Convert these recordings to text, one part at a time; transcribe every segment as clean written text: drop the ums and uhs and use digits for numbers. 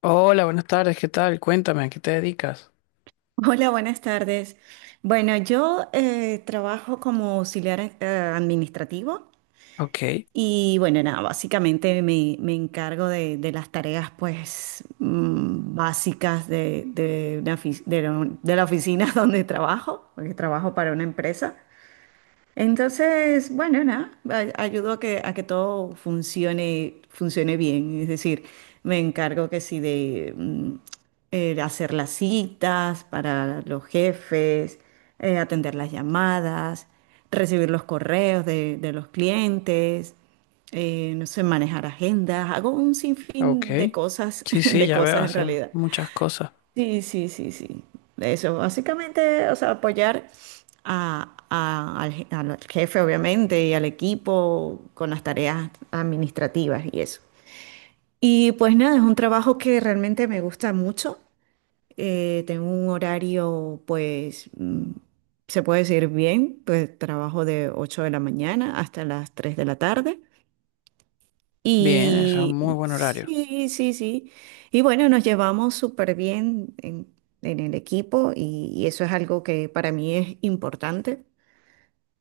Hola, buenas tardes, ¿qué tal? Cuéntame, ¿a qué te dedicas? Hola, buenas tardes. Bueno, yo trabajo como auxiliar administrativo Ok, y bueno, nada, básicamente me encargo de las tareas pues básicas de una de la oficina donde trabajo, porque trabajo para una empresa. Entonces, bueno, nada, ayudo a que todo funcione, funcione bien. Es decir, me encargo que sí de hacer las citas para los jefes, atender las llamadas, recibir los correos de los clientes, no sé, manejar agendas. Hago un ok. sinfín de cosas, Sí, sí, de ya veo, cosas en hace realidad. muchas cosas. Sí, sí, sí, sí. Eso, básicamente, o sea, apoyar al jefe, obviamente, y al equipo con las tareas administrativas y eso. Y pues nada, es un trabajo que realmente me gusta mucho. Tengo un horario, pues, mm, se puede decir bien, pues trabajo de 8 de la mañana hasta las 3 de la tarde. Bien, eso es un muy Y buen horario. sí, sí, sí. Y bueno, nos llevamos súper bien en el equipo y eso es algo que para mí es importante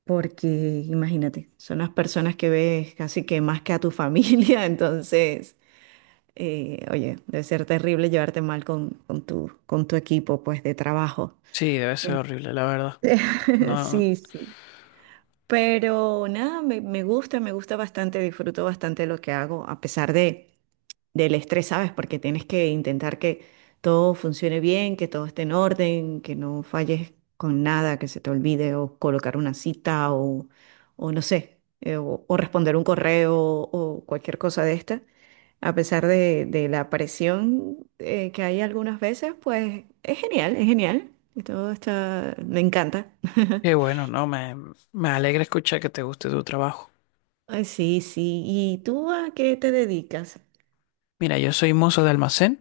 porque imagínate, son las personas que ves casi que más que a tu familia, entonces, oye, debe ser terrible llevarte mal con tu equipo pues de trabajo. Sí, debe ser En- horrible, la verdad. No, Sí, sí. Pero nada, me gusta bastante, disfruto bastante lo que hago, a pesar de... del estrés, ¿sabes? Porque tienes que intentar que todo funcione bien, que todo esté en orden, que no falles con nada, que se te olvide o colocar una cita o no sé, o responder un correo o cualquier cosa de esta. A pesar de la presión que hay algunas veces, pues es genial, es genial. Y todo está, me encanta. qué bueno, no, me alegra escuchar que te guste tu trabajo. Ay, sí, sí. ¿Y tú a qué te dedicas? Mira, yo soy mozo de almacén,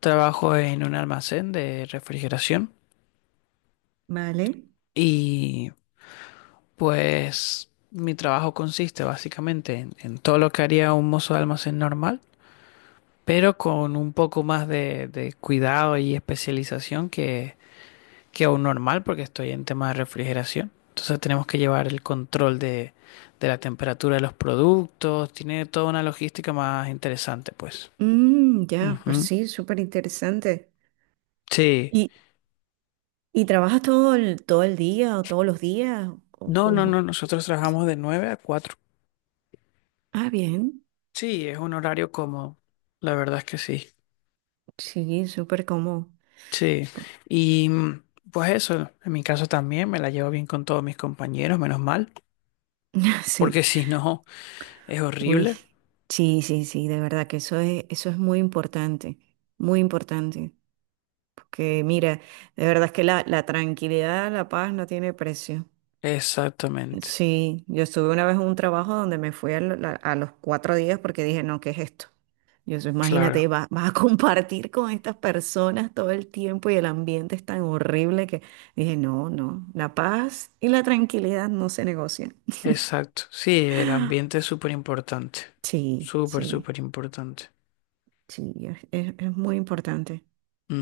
trabajo en un almacén de refrigeración Vale. y pues mi trabajo consiste básicamente en todo lo que haría un mozo de almacén normal pero con un poco más de cuidado y especialización que un normal, porque estoy en temas de refrigeración. Entonces tenemos que llevar el control de la temperatura de los productos, tiene toda una logística más interesante, pues. Mm, ya, pero Ujú. sí, súper interesante. Sí. ¿Y, y trabajas todo el día o todos los días? ¿O No, no, cómo? no, nosotros trabajamos de 9 a cuatro. Ah, bien. Sí, es un horario cómodo, la verdad es que sí. Sí, súper cómodo. Sí, Por- y pues eso, en mi caso también me la llevo bien con todos mis compañeros, menos mal, porque Sí. si no es Uy, horrible. sí, sí, sí, de verdad que eso es muy importante, muy importante. Porque mira, de verdad es que la tranquilidad, la paz no tiene precio. Exactamente, Sí, yo estuve una vez en un trabajo donde me fui a, la- a los 4 días porque dije, no, ¿qué es esto? Yo soy, imagínate, claro, va- vas a compartir con estas personas todo el tiempo y el ambiente es tan horrible que dije, no, no, la paz y la tranquilidad no se negocian. exacto. Sí, el ambiente es súper importante, Sí, súper, sí, súper importante. sí, es, es muy importante,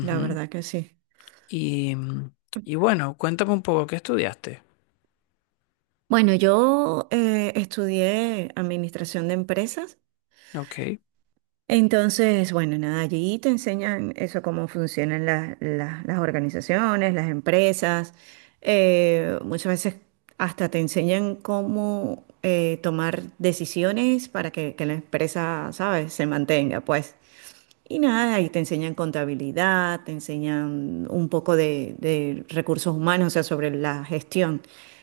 la verdad que sí. Y, y bueno, cuéntame un poco, ¿qué estudiaste? Bueno, yo estudié administración de empresas. Ok, Entonces, bueno, nada, allí te enseñan eso, cómo funcionan las, las organizaciones, las empresas. Muchas veces hasta te enseñan cómo tomar decisiones para que la empresa, ¿sabes?, se mantenga, pues. Y nada, y te enseñan contabilidad, te enseñan un poco de recursos humanos, o sea, sobre la gestión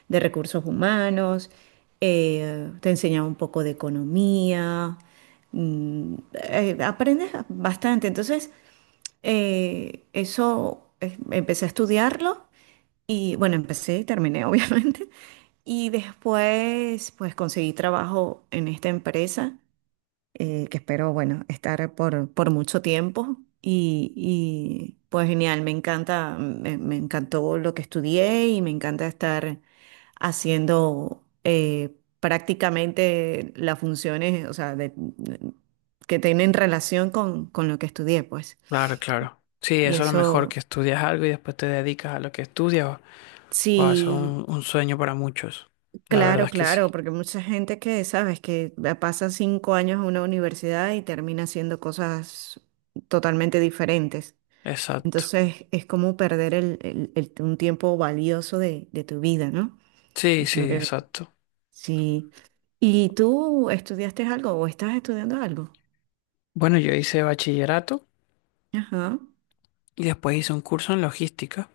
de recursos humanos, te enseñan un poco de economía, mm, aprendes bastante. Entonces, eso empecé a estudiarlo y bueno, empecé y terminé, obviamente. Y después, pues conseguí trabajo en esta empresa que espero, bueno, estar por mucho tiempo. Y, pues genial, me encanta, me encantó lo que estudié y me encanta estar haciendo prácticamente las funciones, o sea, de- que tienen relación con lo que estudié, pues. claro, claro. Sí, Y eso es lo mejor, que eso, estudias algo y después te dedicas a lo que estudias. Wow, eso es sí, un sueño para muchos. La verdad claro, es que sí, claro, porque mucha gente que, sabes, que pasa 5 años en una universidad y termina haciendo cosas totalmente diferentes. exacto. Entonces es como perder el, un tiempo valioso de tu vida, ¿no? Sí, Es lo sí, que exacto. sí. ¿Y tú estudiaste algo o estás estudiando algo? Bueno, yo hice bachillerato Ajá, y después hice un curso en logística.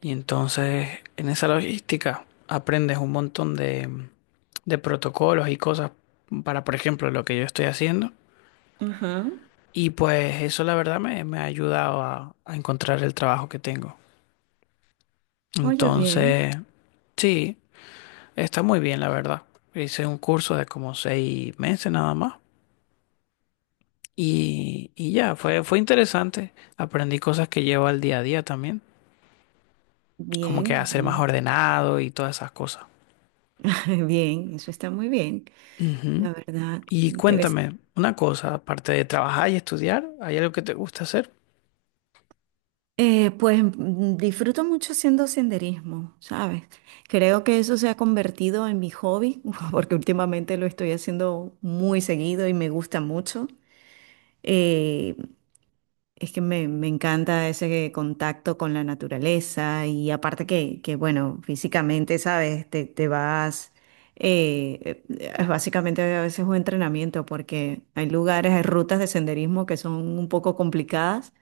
Y entonces en esa logística aprendes un montón de protocolos y cosas para, por ejemplo, lo que yo estoy haciendo. ajá. Y pues eso la verdad me ha ayudado a encontrar el trabajo que tengo. Oye, bien, Entonces, sí, está muy bien la verdad. Hice un curso de como seis meses nada más. Y ya, fue interesante. Aprendí cosas que llevo al día a día también, como bien, que a ser más bien, ordenado y todas esas cosas. bien, eso está muy bien, Ujú. la verdad, Y me interesa. cuéntame una cosa, aparte de trabajar y estudiar, ¿hay algo que te gusta hacer? Pues mm, disfruto mucho haciendo senderismo, ¿sabes? Creo que eso se ha convertido en mi hobby, porque últimamente lo estoy haciendo muy seguido y me gusta mucho. Eh, Es que me encanta ese contacto con la naturaleza y aparte que bueno, físicamente, ¿sabes? Te vas, es básicamente a veces un entrenamiento porque hay lugares, hay rutas de senderismo que son un poco complicadas,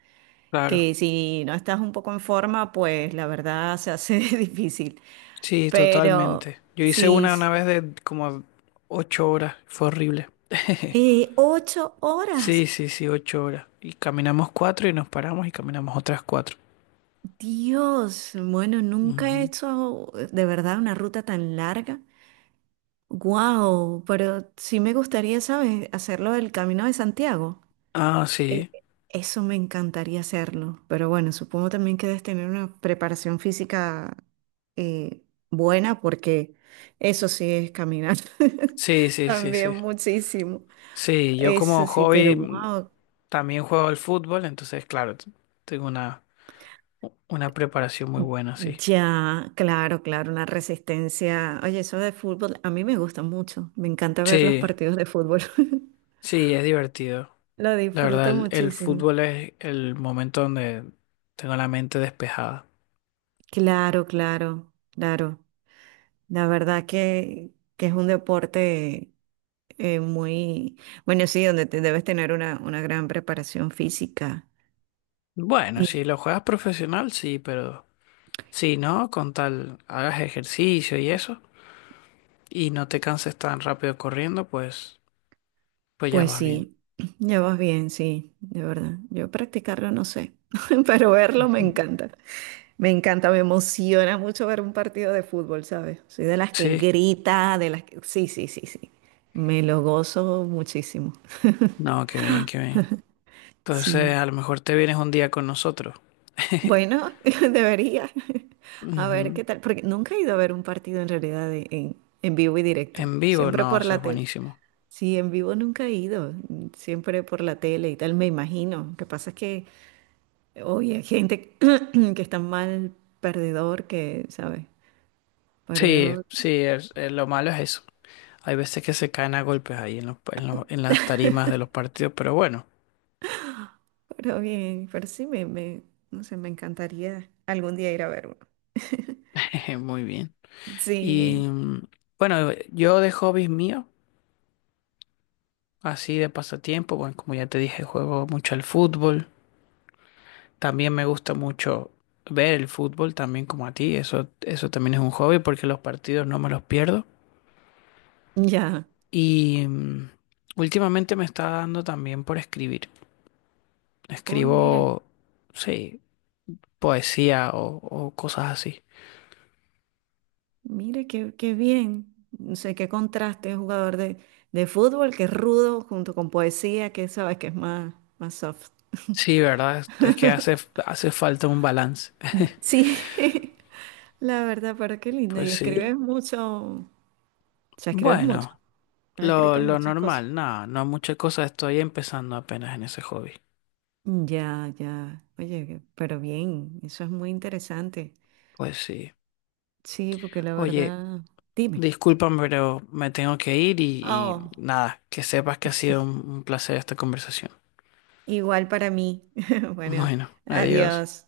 Claro, que si no estás un poco en forma, pues la verdad se hace difícil. sí, Pero totalmente. Yo hice sí, sí. una vez de como ocho horas, fue horrible. Eh, 8 horas. Sí, sí, sí, ocho horas. Y caminamos cuatro y nos paramos y caminamos otras cuatro. Dios, bueno, nunca he Ujú. hecho de verdad una ruta tan larga. Wow, pero sí me gustaría, ¿sabes? Hacerlo del Camino de Santiago. Ah, sí, E- Eso me encantaría hacerlo. Pero bueno, supongo también que debes tener una preparación física eh, buena porque eso sí es caminar. sí, sí, sí, También sí. muchísimo. Sí, yo como Eso sí, pero hobby wow. también juego al fútbol, entonces, claro, tengo una preparación muy buena, sí. Ya, claro, claro, una resistencia. Oye, eso de fútbol a mí me gusta mucho. Me encanta ver los Sí, partidos de fútbol. sí, es divertido. Lo La verdad, disfruto el muchísimo. fútbol es el momento donde tengo la mente despejada. Claro, claro, claro. La verdad que es un deporte eh, muy, bueno, sí, donde te debes tener una gran preparación física. Bueno, si Y lo juegas profesional, sí, pero si no, con tal hagas ejercicio y eso, y no te canses tan rápido corriendo, pues, pues ya pues vas bien. sí, ya vas bien, sí, de verdad. Yo practicarlo no sé, pero verlo me Ujú. encanta. Me encanta, me emociona mucho ver un partido de fútbol, ¿sabes? Soy de las que Sí, grita, de las que... Sí, sí, sí, sí. Me lo gozo muchísimo. no, qué bien, qué bien. Entonces, Sí. a lo mejor te vienes un día con nosotros. Bueno, debería. A ver Ujú. qué tal, porque nunca he ido a ver un partido en realidad de- en vivo y directo, En vivo, siempre no, por eso es la tele. buenísimo. Sí, en vivo nunca he ido, siempre por la tele y tal, me imagino. Lo que pasa es que hoy hay gente que está mal perdedor, que, ¿sabes? Pero Sí, yo, sí, lo malo es eso. Hay veces que se caen a golpes ahí en los, en las tarimas de los partidos, pero bueno. pero bien, pero sí, me, no sé, me encantaría algún día ir a ver uno. Jeje, muy bien. Y Sí, bueno, yo de hobbies míos, así de pasatiempo, bueno, como ya te dije, juego mucho al fútbol. También me gusta mucho ver el fútbol, también como a ti. Eso también es un hobby porque los partidos no me los pierdo. ya. Y últimamente me está dando también por escribir. Hoy, mira. Escribo, sí, poesía o cosas así. Mira, qué, qué bien. No sé qué contraste, un jugador de fútbol que es rudo junto con poesía, que sabes que es más, más soft. Sí, ¿verdad? Es que hace, hace falta un balance. Mm, sí, la verdad, pero qué lindo. Pues Y escribes sí. mucho, o sea, escribes mucho. Bueno. Has escrito Lo muchas cosas. normal, nada, no muchas cosas, estoy empezando apenas en ese hobby. Ya, ya. Oye, que- pero bien, eso es muy interesante. Pues sí. Sí, porque la Oye, verdad, dime. discúlpame, pero me tengo que ir y Oh, nada, que sepas que ha sido un placer esta conversación. igual para mí. Bueno, Bueno, adiós. adiós.